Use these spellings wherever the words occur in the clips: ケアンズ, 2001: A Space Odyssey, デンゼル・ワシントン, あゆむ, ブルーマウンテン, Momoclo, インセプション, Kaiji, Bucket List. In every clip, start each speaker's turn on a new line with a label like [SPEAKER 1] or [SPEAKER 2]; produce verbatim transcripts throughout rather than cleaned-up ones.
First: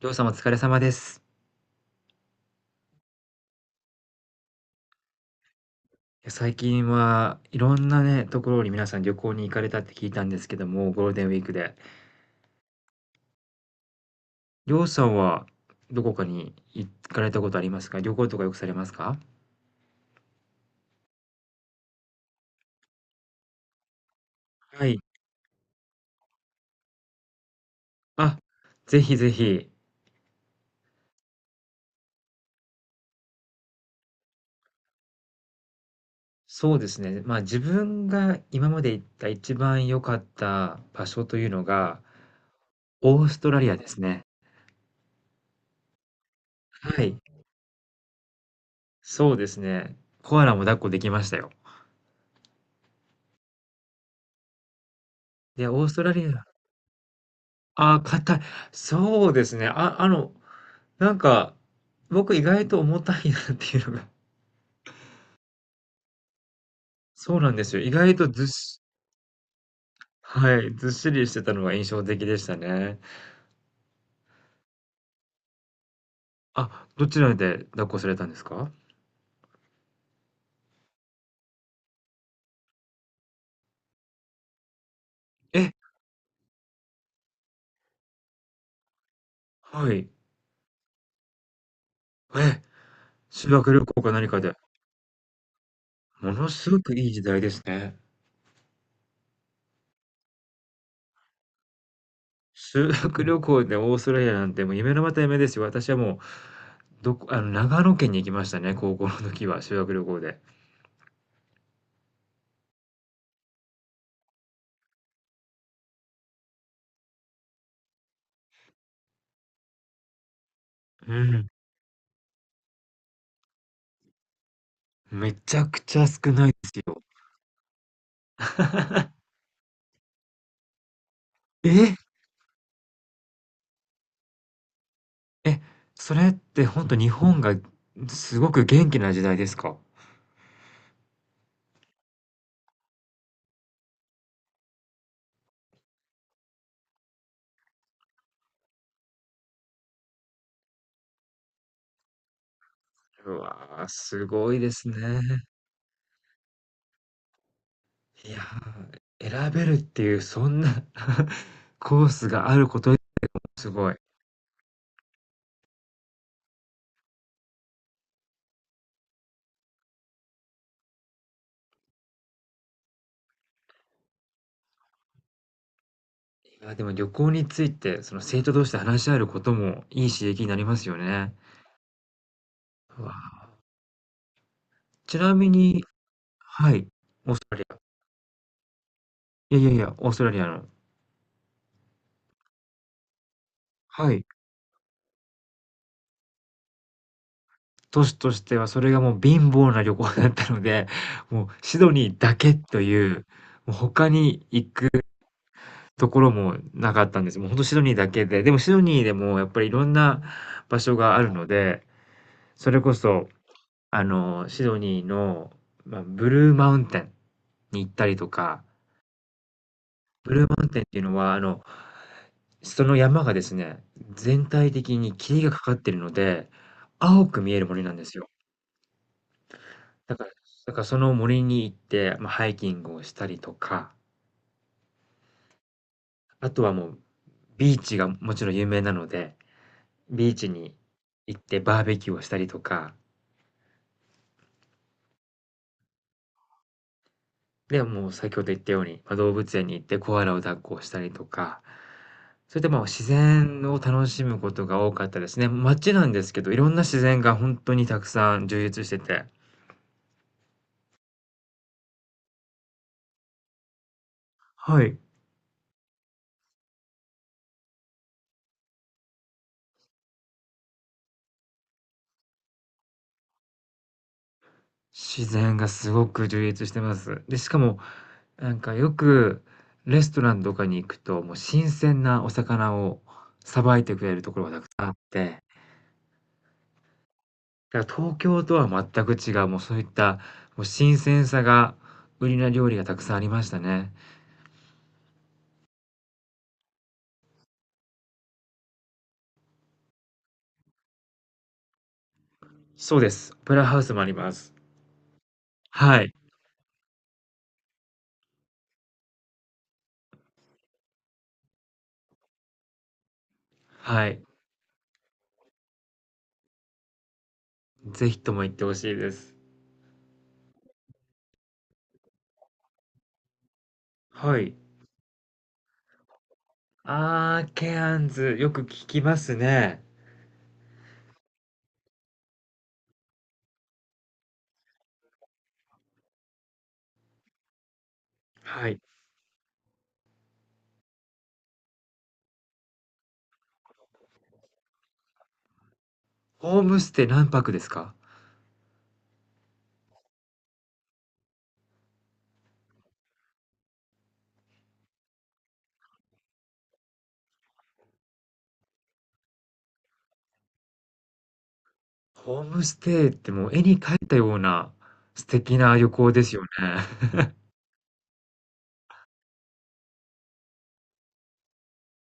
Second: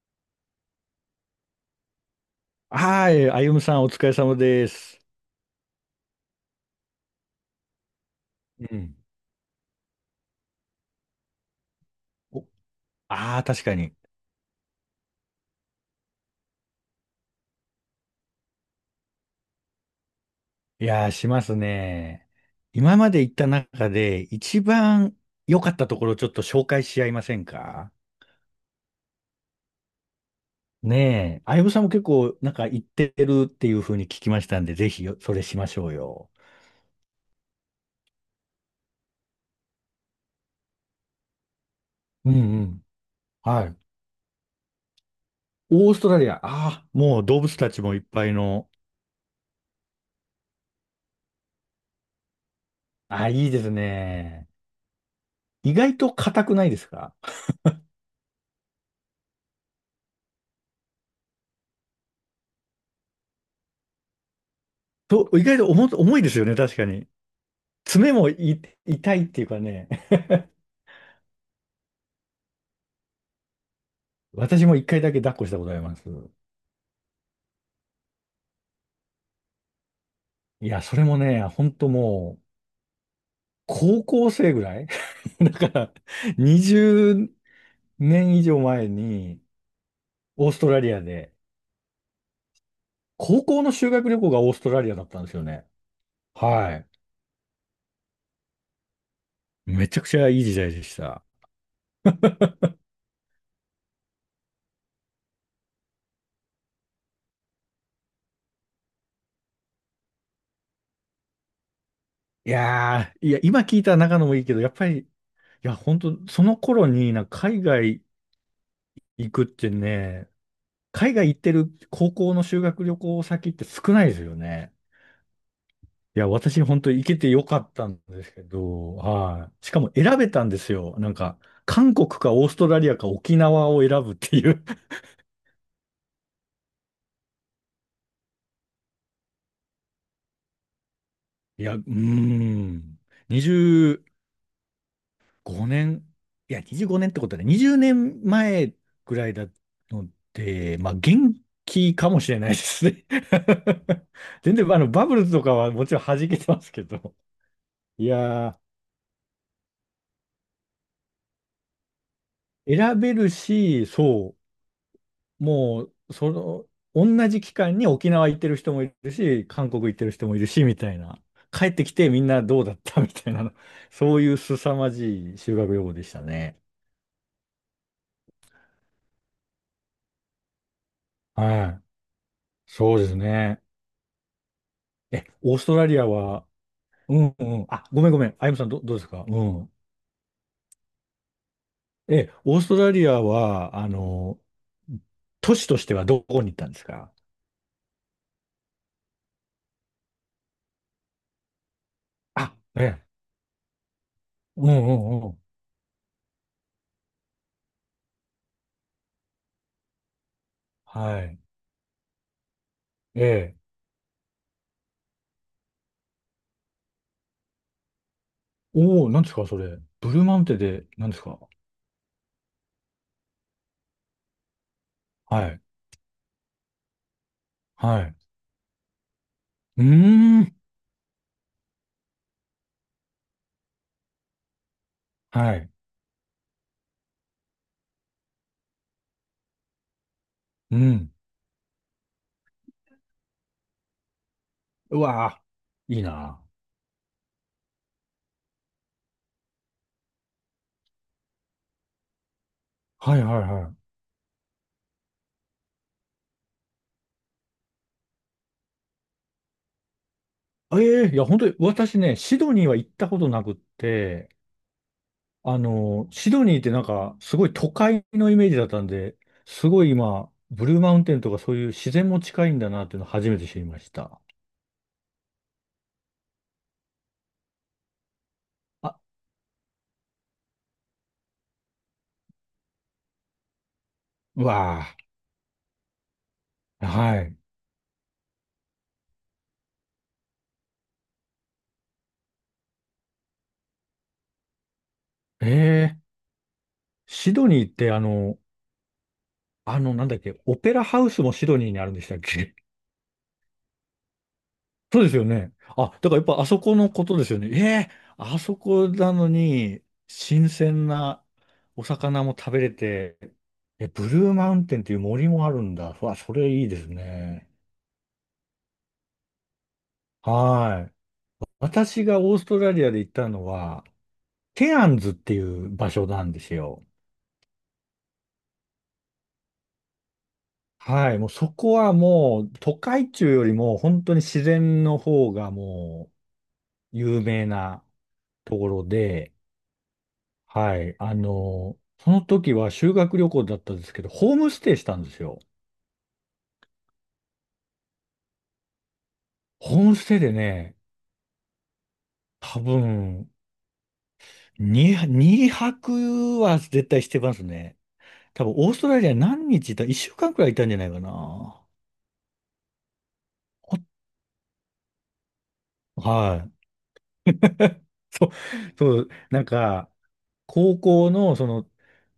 [SPEAKER 1] りょうさんお疲れ様です。
[SPEAKER 2] はい、あゆむさんお疲れ様です。
[SPEAKER 1] いや、最近はいろんなね、ところ
[SPEAKER 2] う
[SPEAKER 1] に皆
[SPEAKER 2] ん。
[SPEAKER 1] さん旅行に行かれたって聞いたんですけども、ゴールデンウィークで。
[SPEAKER 2] ああー、確かに。
[SPEAKER 1] りょうさんはどこかに行かれたことありますか？旅行とかよくされますか？
[SPEAKER 2] いやー、しますね。今まで行った中で一
[SPEAKER 1] はい。
[SPEAKER 2] 番良かったところをちょっと紹介し合いませんか？
[SPEAKER 1] あ、ぜひぜひ。
[SPEAKER 2] ねえ。あゆむさんも結構なんか行ってるっていうふうに聞きましたんで、ぜひよそれしましょうよ。
[SPEAKER 1] そうですね。まあ自分が今まで行った一番良かった場所というのが、
[SPEAKER 2] うんうん。
[SPEAKER 1] オーストラ
[SPEAKER 2] は
[SPEAKER 1] リア
[SPEAKER 2] い。
[SPEAKER 1] ですね。
[SPEAKER 2] オーストラリア、ああ、
[SPEAKER 1] はい。
[SPEAKER 2] もう動物たちもいっぱいの。
[SPEAKER 1] そうですね。コアラも抱っこできましたよ。
[SPEAKER 2] ああ、いいですね。
[SPEAKER 1] で、
[SPEAKER 2] 意
[SPEAKER 1] オース
[SPEAKER 2] 外
[SPEAKER 1] トラ
[SPEAKER 2] と
[SPEAKER 1] リア。
[SPEAKER 2] 硬くないですか？
[SPEAKER 1] ああ、硬い。そうですね。あ、あの、なんか、僕意外と重たいなっていうのが
[SPEAKER 2] と、意外と重、重いですよね、確かに。
[SPEAKER 1] そうなんですよ。意
[SPEAKER 2] 爪
[SPEAKER 1] 外と
[SPEAKER 2] も
[SPEAKER 1] ずっ
[SPEAKER 2] い
[SPEAKER 1] し
[SPEAKER 2] 痛いっていうかね、
[SPEAKER 1] はい、ずっしりしてたのが印象的でしたね。
[SPEAKER 2] 私も一回だけ抱っこしたことあります。
[SPEAKER 1] あ、どちらで抱っこされたんですか？
[SPEAKER 2] いや、それもね、本当もう、高校生ぐらい だか
[SPEAKER 1] え、
[SPEAKER 2] ら、にじゅうねん以上前に、
[SPEAKER 1] はい。
[SPEAKER 2] オーストラリアで、
[SPEAKER 1] え、
[SPEAKER 2] 高
[SPEAKER 1] 修
[SPEAKER 2] 校
[SPEAKER 1] 学
[SPEAKER 2] の
[SPEAKER 1] 旅
[SPEAKER 2] 修
[SPEAKER 1] 行
[SPEAKER 2] 学
[SPEAKER 1] か
[SPEAKER 2] 旅
[SPEAKER 1] 何
[SPEAKER 2] 行が
[SPEAKER 1] か
[SPEAKER 2] オー
[SPEAKER 1] で。
[SPEAKER 2] ストラリアだったんですよね。
[SPEAKER 1] ものす
[SPEAKER 2] は
[SPEAKER 1] ご
[SPEAKER 2] い。
[SPEAKER 1] くいい時代ですね。
[SPEAKER 2] めちゃくちゃいい時代でした。
[SPEAKER 1] 修学旅行でオーストラリアなんてもう夢のまた夢ですよ。私はもう、どこあの、長野県に行きましたね、高校の時は、修学旅行で。
[SPEAKER 2] いやー、いや、今聞いた中野もいいけど、やっぱり、いや、本当その頃になんか海外行くってね、
[SPEAKER 1] う
[SPEAKER 2] 海外行っ
[SPEAKER 1] ん、
[SPEAKER 2] てる高校の修学旅行先って少ないですよね。
[SPEAKER 1] めちゃくちゃ
[SPEAKER 2] いや、
[SPEAKER 1] 少ないで
[SPEAKER 2] 私
[SPEAKER 1] す
[SPEAKER 2] 本当に
[SPEAKER 1] よ。
[SPEAKER 2] 行けてよかったんですけど、はい。しかも選べたんですよ。なんか、
[SPEAKER 1] え！
[SPEAKER 2] 韓国かオーストラリアか沖縄を選ぶっていう。
[SPEAKER 1] え、それってほんと日本がすごく元気な時代ですか？
[SPEAKER 2] いや、うーん。にじゅうごねん、いや、にじゅうごねんってことはね、にじゅうねんまえぐらいだので、まあ、元気かもしれないですね。
[SPEAKER 1] うわー、すご
[SPEAKER 2] 全
[SPEAKER 1] いで
[SPEAKER 2] 然、あ
[SPEAKER 1] す
[SPEAKER 2] の、
[SPEAKER 1] ね。
[SPEAKER 2] バブルとかはもちろん弾けてますけど。い
[SPEAKER 1] いや
[SPEAKER 2] や
[SPEAKER 1] ー、選べるっていうそんな コースがある
[SPEAKER 2] ー、
[SPEAKER 1] こと、
[SPEAKER 2] 選べる
[SPEAKER 1] す
[SPEAKER 2] し、
[SPEAKER 1] ごい。
[SPEAKER 2] そうもう、その、同じ期間に沖縄行ってる人もいるし、韓国行ってる人もいるし、みたいな。帰ってきてみんなどうだったみたいな、そういう凄まじい修学旅行でしたね。
[SPEAKER 1] いや、でも旅行について、その生徒同士で話し合えることもいい刺激になりますよね。
[SPEAKER 2] はい。そう
[SPEAKER 1] う
[SPEAKER 2] で
[SPEAKER 1] わ
[SPEAKER 2] す
[SPEAKER 1] ー、
[SPEAKER 2] ね。
[SPEAKER 1] ち
[SPEAKER 2] え、
[SPEAKER 1] なみ
[SPEAKER 2] オースト
[SPEAKER 1] に
[SPEAKER 2] ラリアは、
[SPEAKER 1] はい、
[SPEAKER 2] う
[SPEAKER 1] オー
[SPEAKER 2] ん
[SPEAKER 1] ス
[SPEAKER 2] う
[SPEAKER 1] トラリ
[SPEAKER 2] ん。
[SPEAKER 1] ア。
[SPEAKER 2] あ、ごめんごめん。あゆむさん、ど、どうですか？う
[SPEAKER 1] いやいや
[SPEAKER 2] ん。
[SPEAKER 1] いや、オーストラリアの
[SPEAKER 2] え、オーストラリアは、あ
[SPEAKER 1] はい。
[SPEAKER 2] の、都市としてはどこに行ったんですか？
[SPEAKER 1] 都市としてはそれがもう貧乏な旅行だったので、もうシドニーだけ
[SPEAKER 2] あ、
[SPEAKER 1] と
[SPEAKER 2] ええ。
[SPEAKER 1] いう、もう他に
[SPEAKER 2] う
[SPEAKER 1] 行
[SPEAKER 2] んう
[SPEAKER 1] く
[SPEAKER 2] んうん。
[SPEAKER 1] ところもなかったんです。もうほんとシドニーだけで、でもシドニーでもやっぱりいろんな場所が
[SPEAKER 2] は
[SPEAKER 1] ある
[SPEAKER 2] い。
[SPEAKER 1] ので、それこ
[SPEAKER 2] え
[SPEAKER 1] そ、
[SPEAKER 2] え。
[SPEAKER 1] あの、シドニーの、まあ、ブルーマウンテンに行ったりとか、
[SPEAKER 2] おお、なんですか、それ。ブルー
[SPEAKER 1] ブ
[SPEAKER 2] マウン
[SPEAKER 1] ルー
[SPEAKER 2] テ
[SPEAKER 1] マ
[SPEAKER 2] ン
[SPEAKER 1] ウンテンっ
[SPEAKER 2] で、
[SPEAKER 1] ていう
[SPEAKER 2] なん
[SPEAKER 1] の
[SPEAKER 2] です
[SPEAKER 1] は、
[SPEAKER 2] か？
[SPEAKER 1] あの、その山がですね、全体的に
[SPEAKER 2] は
[SPEAKER 1] 霧がか
[SPEAKER 2] い。
[SPEAKER 1] かってるので、青く見える森なん
[SPEAKER 2] は
[SPEAKER 1] で
[SPEAKER 2] い。
[SPEAKER 1] すよ。
[SPEAKER 2] うー
[SPEAKER 1] だから
[SPEAKER 2] ん。
[SPEAKER 1] だからその森に行って、まあ、ハイキングをしたりとか、
[SPEAKER 2] はい。
[SPEAKER 1] あとはもうビーチがもちろん有名なので、ビーチに
[SPEAKER 2] うん。
[SPEAKER 1] 行ってバーベキューをしたりとか、
[SPEAKER 2] うわーいいな。
[SPEAKER 1] で、もう先ほど言ったように、まあ、動物園に行ってコアラを抱っこしたりとか、それでもう自
[SPEAKER 2] はいはい
[SPEAKER 1] 然
[SPEAKER 2] はい。
[SPEAKER 1] を楽しむことが多かったですね。街なんですけど、いろんな自然が本当にたくさん充実してて
[SPEAKER 2] ええいや、本当に、私ね、シドニーは行ったことなくって、
[SPEAKER 1] はい。
[SPEAKER 2] あの、シドニーってなんか、すごい都会のイメージだったんで、すごい今、ブルーマウンテンとかそういう自然も近いんだなっていうのを初めて知りました。
[SPEAKER 1] 自然がすごく充実してます。で、しかもなんかよ
[SPEAKER 2] あ、
[SPEAKER 1] くレストランとかに行くと、もう新鮮なお魚をさばいてくれるとこ
[SPEAKER 2] う
[SPEAKER 1] ろがたくさんあ
[SPEAKER 2] わ
[SPEAKER 1] って、
[SPEAKER 2] あ。はい。
[SPEAKER 1] だから東京とは全く違う、もうそういった、もう新鮮さが売りな料理がたくさんありましたね。
[SPEAKER 2] ええシドニーってあの、あの、なんだっけ、オペラハウスもシドニーにあるんでしたっけ？
[SPEAKER 1] そうです。オペラハウスもあります。
[SPEAKER 2] そうですよね。あ、
[SPEAKER 1] は
[SPEAKER 2] だ
[SPEAKER 1] い、
[SPEAKER 2] からやっぱあそこのことですよね。ええあそこなのに、新鮮なお魚も食べれて、え、ブ
[SPEAKER 1] はい。
[SPEAKER 2] ルーマウンテンっていう森もあるんだ。うわ、それいいですね。
[SPEAKER 1] ぜひとも行ってほしいです。
[SPEAKER 2] はい。私がオーストラリアで行ったのは、
[SPEAKER 1] はい。
[SPEAKER 2] ケアンズっていう場所なんですよ。
[SPEAKER 1] ああ、ケアンズ、よく聞きますね。
[SPEAKER 2] はい。もうそこはもう、都会中よりも本当に自然の方がもう有名なとこ
[SPEAKER 1] はい。
[SPEAKER 2] ろで、はい。あの、その時は修学旅行だったんですけど、ホームステイしたんですよ。
[SPEAKER 1] ホームステイ何泊ですか？
[SPEAKER 2] ホームステイでね、多分、に、二泊は絶対してますね。多分、オーストラリア何日いた ?いっ 週間くらいいたんじゃないかな。
[SPEAKER 1] ホームステイってもう絵に描いたような素敵な旅行です
[SPEAKER 2] は
[SPEAKER 1] よね。
[SPEAKER 2] い。そう、そう、なんか、高校の、その、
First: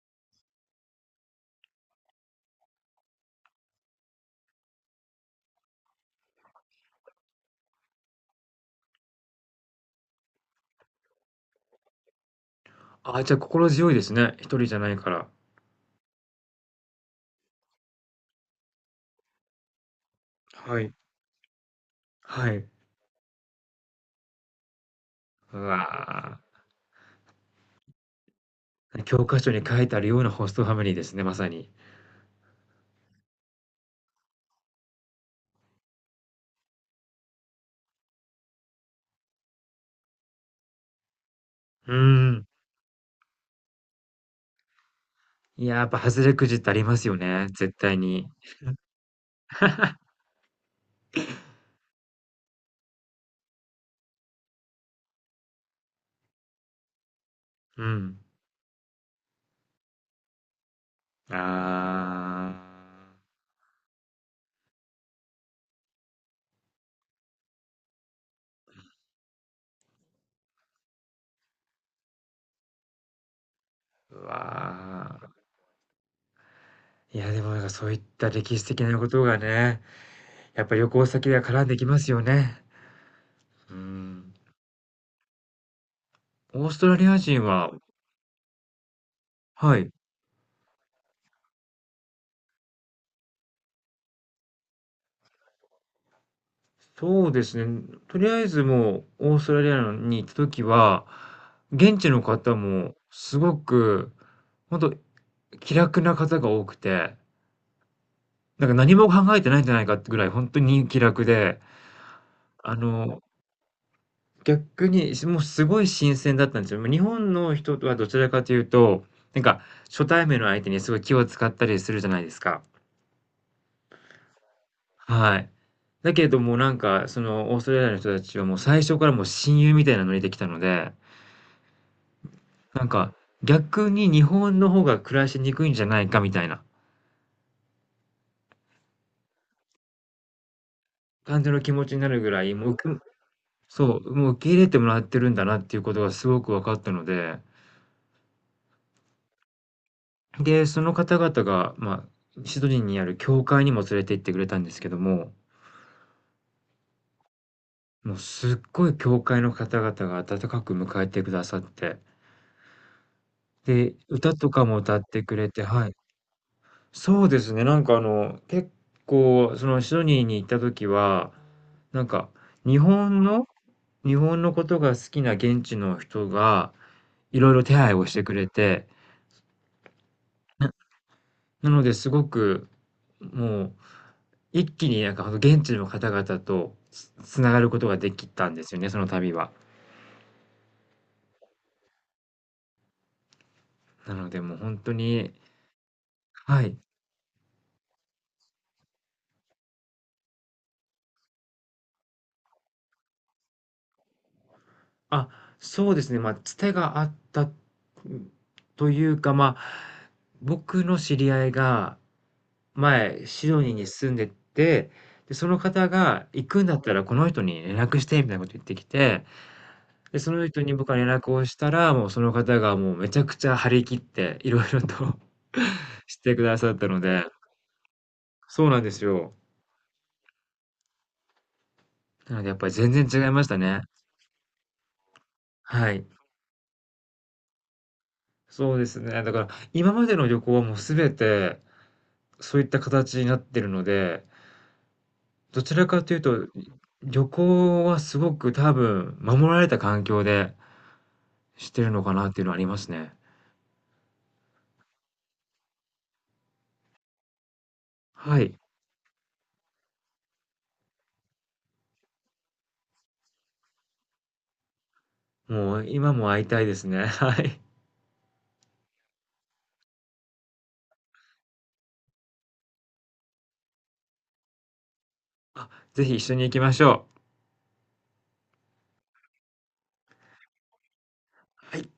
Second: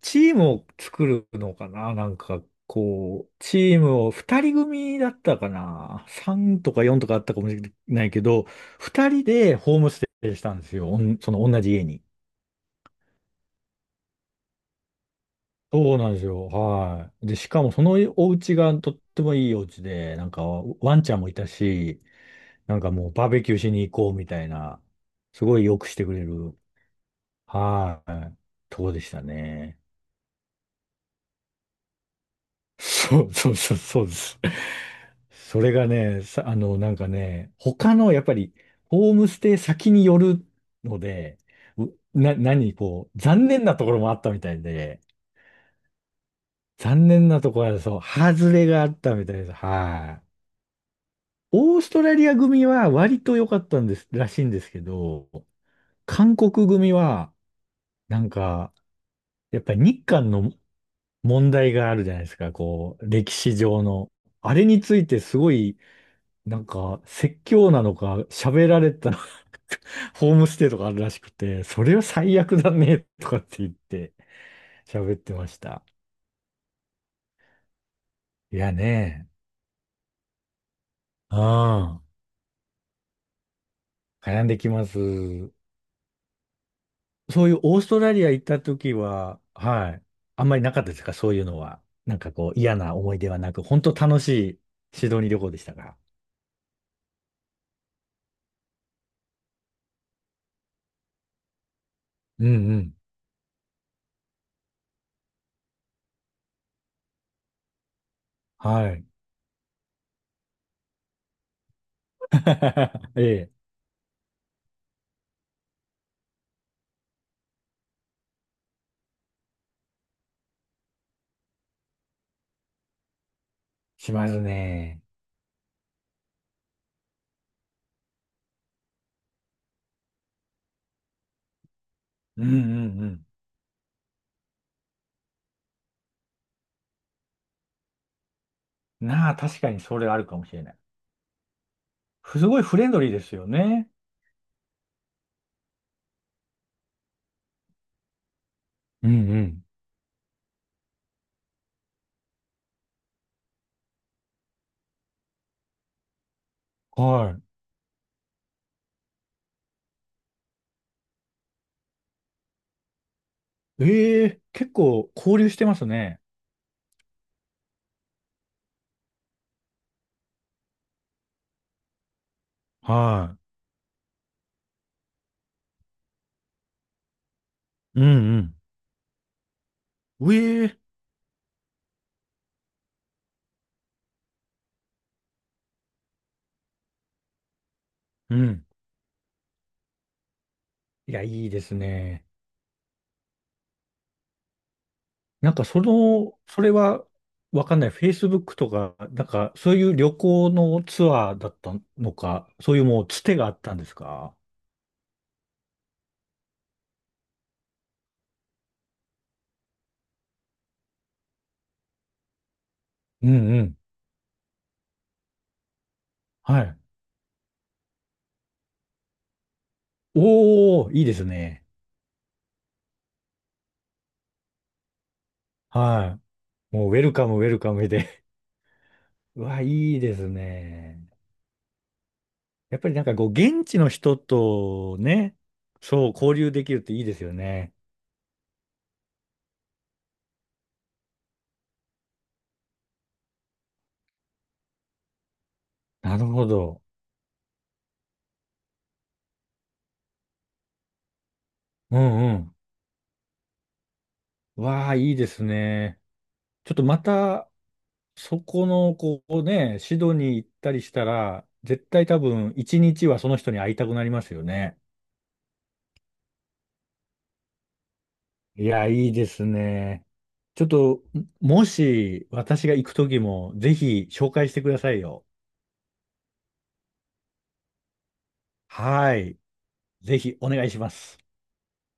[SPEAKER 2] チームを作るのかななんか、こう、チームをふたり組だったかな ?さん とかよんとかあったかもしれないけど、ふたりでホームステイしたんですよ。おんその同じ家に。
[SPEAKER 1] あ、じゃあ心強いですね。一人じゃないから。
[SPEAKER 2] そうなんですよ。はい。で、しかもそのお家がとってもいいお家で、なんか
[SPEAKER 1] はい。
[SPEAKER 2] ワンちゃんもいたし、
[SPEAKER 1] はい。
[SPEAKER 2] なんかもうバーベキューしに行こうみたいな、す
[SPEAKER 1] う
[SPEAKER 2] ごいよくしてくれ
[SPEAKER 1] わ
[SPEAKER 2] る、はい、とこで
[SPEAKER 1] ー、
[SPEAKER 2] した
[SPEAKER 1] 教科書に
[SPEAKER 2] ね。
[SPEAKER 1] 書いてあるようなホストファミリーですね、まさに。
[SPEAKER 2] そうそうそう、そうです。それがね、さ、あの、なんかね、他のやっぱりホームステイ先によるので、
[SPEAKER 1] う
[SPEAKER 2] う
[SPEAKER 1] ー
[SPEAKER 2] な、
[SPEAKER 1] ん。
[SPEAKER 2] 何、こう、残念なところもあったみたいで、
[SPEAKER 1] いや、やっぱ外れくじってあります
[SPEAKER 2] 残
[SPEAKER 1] よ
[SPEAKER 2] 念な
[SPEAKER 1] ね、
[SPEAKER 2] ところ
[SPEAKER 1] 絶
[SPEAKER 2] は、
[SPEAKER 1] 対
[SPEAKER 2] そう、
[SPEAKER 1] に。
[SPEAKER 2] 外れがあったみたいです。はい。オーストラリア組は割と良かったんです、らしいんですけど、韓国組は、
[SPEAKER 1] うん。
[SPEAKER 2] なんか、やっぱり日韓の問題があるじゃないです
[SPEAKER 1] あ
[SPEAKER 2] か、こう、歴史上の。あれについてすごい、なんか、説教なのか、喋られたのか ホームステイとかあるらしくて、それは最悪だね、とかって言っ
[SPEAKER 1] あ、
[SPEAKER 2] て
[SPEAKER 1] う
[SPEAKER 2] 喋って
[SPEAKER 1] わ
[SPEAKER 2] ました。
[SPEAKER 1] ー。いや、でもなんかそういった
[SPEAKER 2] い
[SPEAKER 1] 歴史
[SPEAKER 2] や
[SPEAKER 1] 的なこと
[SPEAKER 2] ね、
[SPEAKER 1] がね、やっぱ旅行先で
[SPEAKER 2] う
[SPEAKER 1] は絡んできま
[SPEAKER 2] ん、
[SPEAKER 1] すよね。うーん。
[SPEAKER 2] 悩んできます。
[SPEAKER 1] オーストラリア人
[SPEAKER 2] そういう
[SPEAKER 1] は
[SPEAKER 2] オーストラリア行った時は、
[SPEAKER 1] はい。
[SPEAKER 2] はい、あんまりなかったですか？そういうのは。なんかこう、嫌な思い出はなく、本当楽しいシドニー旅行でしたか？
[SPEAKER 1] そうですね。とりあえずもうオーストラリアに行った時は、現地の
[SPEAKER 2] うん
[SPEAKER 1] 方
[SPEAKER 2] う
[SPEAKER 1] も
[SPEAKER 2] ん。
[SPEAKER 1] すごく、本当気楽な方が多くて、なんか
[SPEAKER 2] は
[SPEAKER 1] 何
[SPEAKER 2] い。
[SPEAKER 1] も考えてないんじゃないかってぐらい本当に気楽で、あ の、
[SPEAKER 2] ええ、
[SPEAKER 1] 逆にもうすごい新鮮だったんですよ。日本の人とはどちらかというと、なんか初対面の相手にすごい気を使ったりするじゃないですか。
[SPEAKER 2] しますね。
[SPEAKER 1] はい。だけどもなんかそのオーストラリアの人たちはもう最初からもう親友みたいなノリで来たので、
[SPEAKER 2] うんう
[SPEAKER 1] なん
[SPEAKER 2] ん
[SPEAKER 1] か、
[SPEAKER 2] う
[SPEAKER 1] 逆に日本の方が暮らしにくいんじゃないかみたいな
[SPEAKER 2] ん。なあ、確かにそれあるかもしれない。
[SPEAKER 1] 感じの気持ちになるぐら
[SPEAKER 2] す
[SPEAKER 1] い、
[SPEAKER 2] ごい
[SPEAKER 1] もう、
[SPEAKER 2] フレン
[SPEAKER 1] く
[SPEAKER 2] ドリーですよね。
[SPEAKER 1] そう、もう受け入れてもらってるんだなっていうことがすごく分かったので、
[SPEAKER 2] うんうん
[SPEAKER 1] で、その方々が、まあ、シドニーにある教会にも連れて行ってくれたんですけども、
[SPEAKER 2] は
[SPEAKER 1] もうすっごい教会の方々が温かく迎えてくださって、
[SPEAKER 2] い。
[SPEAKER 1] で、
[SPEAKER 2] え
[SPEAKER 1] 歌
[SPEAKER 2] え、
[SPEAKER 1] とか
[SPEAKER 2] 結
[SPEAKER 1] も歌っ
[SPEAKER 2] 構
[SPEAKER 1] てく
[SPEAKER 2] 交流
[SPEAKER 1] れ
[SPEAKER 2] し
[SPEAKER 1] て
[SPEAKER 2] てます
[SPEAKER 1] はい。
[SPEAKER 2] ね。
[SPEAKER 1] そうですね。なんかあの、結構、そのシドニーに行った時は、なんか日本
[SPEAKER 2] は
[SPEAKER 1] の、日本のことが好きな現地の人がいろいろ手配
[SPEAKER 2] い。う
[SPEAKER 1] をしてくれ
[SPEAKER 2] ん
[SPEAKER 1] て、
[SPEAKER 2] うん。え
[SPEAKER 1] な、
[SPEAKER 2] え。
[SPEAKER 1] なのですごくもう一気になんか現地の方々とつ、つながることができ
[SPEAKER 2] う
[SPEAKER 1] たんで
[SPEAKER 2] ん。
[SPEAKER 1] すよね、その旅は。
[SPEAKER 2] いや、いいですね。
[SPEAKER 1] なのでもう本当に、
[SPEAKER 2] なんかその、
[SPEAKER 1] は
[SPEAKER 2] それ
[SPEAKER 1] い。
[SPEAKER 2] はわかんない。Facebook とか、なんかそういう旅行のツアーだったのか、そういうもうつてがあったんですか？
[SPEAKER 1] あ、そうですね。まあ、つてがあったというか、まあ、僕の知り合いが、前、
[SPEAKER 2] う
[SPEAKER 1] シ
[SPEAKER 2] ん
[SPEAKER 1] ド
[SPEAKER 2] う
[SPEAKER 1] ニー
[SPEAKER 2] ん。
[SPEAKER 1] に住んでて、で、その方が行
[SPEAKER 2] は
[SPEAKER 1] くんだ
[SPEAKER 2] い。
[SPEAKER 1] ったらこの人に連絡してみたいなこと言ってきて、で、その人に
[SPEAKER 2] お
[SPEAKER 1] 僕
[SPEAKER 2] ー、
[SPEAKER 1] は
[SPEAKER 2] いい
[SPEAKER 1] 連
[SPEAKER 2] です
[SPEAKER 1] 絡をし
[SPEAKER 2] ね。
[SPEAKER 1] たら、もうその方がもうめちゃくちゃ張り切っていろいろと し
[SPEAKER 2] は
[SPEAKER 1] てくださっ
[SPEAKER 2] い。も
[SPEAKER 1] た
[SPEAKER 2] うウ
[SPEAKER 1] の
[SPEAKER 2] ェル
[SPEAKER 1] で、
[SPEAKER 2] カム、ウェルカムで。
[SPEAKER 1] そうなんですよ。
[SPEAKER 2] うわ、いいですね。
[SPEAKER 1] なのでやっぱり
[SPEAKER 2] やっぱ
[SPEAKER 1] 全
[SPEAKER 2] りなん
[SPEAKER 1] 然
[SPEAKER 2] か
[SPEAKER 1] 違
[SPEAKER 2] こ
[SPEAKER 1] い
[SPEAKER 2] う、
[SPEAKER 1] ました
[SPEAKER 2] 現地
[SPEAKER 1] ね。
[SPEAKER 2] の人とね、
[SPEAKER 1] はい。
[SPEAKER 2] そう、交流できるっていいですよね。
[SPEAKER 1] そうですね。だから今までの旅行はもう全てそういった形になってるので、どちらかと
[SPEAKER 2] な
[SPEAKER 1] いう
[SPEAKER 2] るほ
[SPEAKER 1] と、
[SPEAKER 2] ど。
[SPEAKER 1] 旅行はすごく多分守られた環境でしてる
[SPEAKER 2] う
[SPEAKER 1] のかなっ
[SPEAKER 2] ん
[SPEAKER 1] ていうのは
[SPEAKER 2] う
[SPEAKER 1] ありますね。
[SPEAKER 2] ん。わあ、いいですね。ちょっとまた、
[SPEAKER 1] は
[SPEAKER 2] そ
[SPEAKER 1] い。
[SPEAKER 2] この、こうね、シドニー行ったりしたら、絶対多分、一日はその人に会いたくなりますよね。
[SPEAKER 1] もう今も会いたいですね。はい。
[SPEAKER 2] いや、いいですね。ちょっと、もし、私が行くときも、ぜひ、紹介してくださいよ。
[SPEAKER 1] あ、ぜひ一緒に行きましょ
[SPEAKER 2] はい。ぜひ、お願いします。
[SPEAKER 1] う。はい。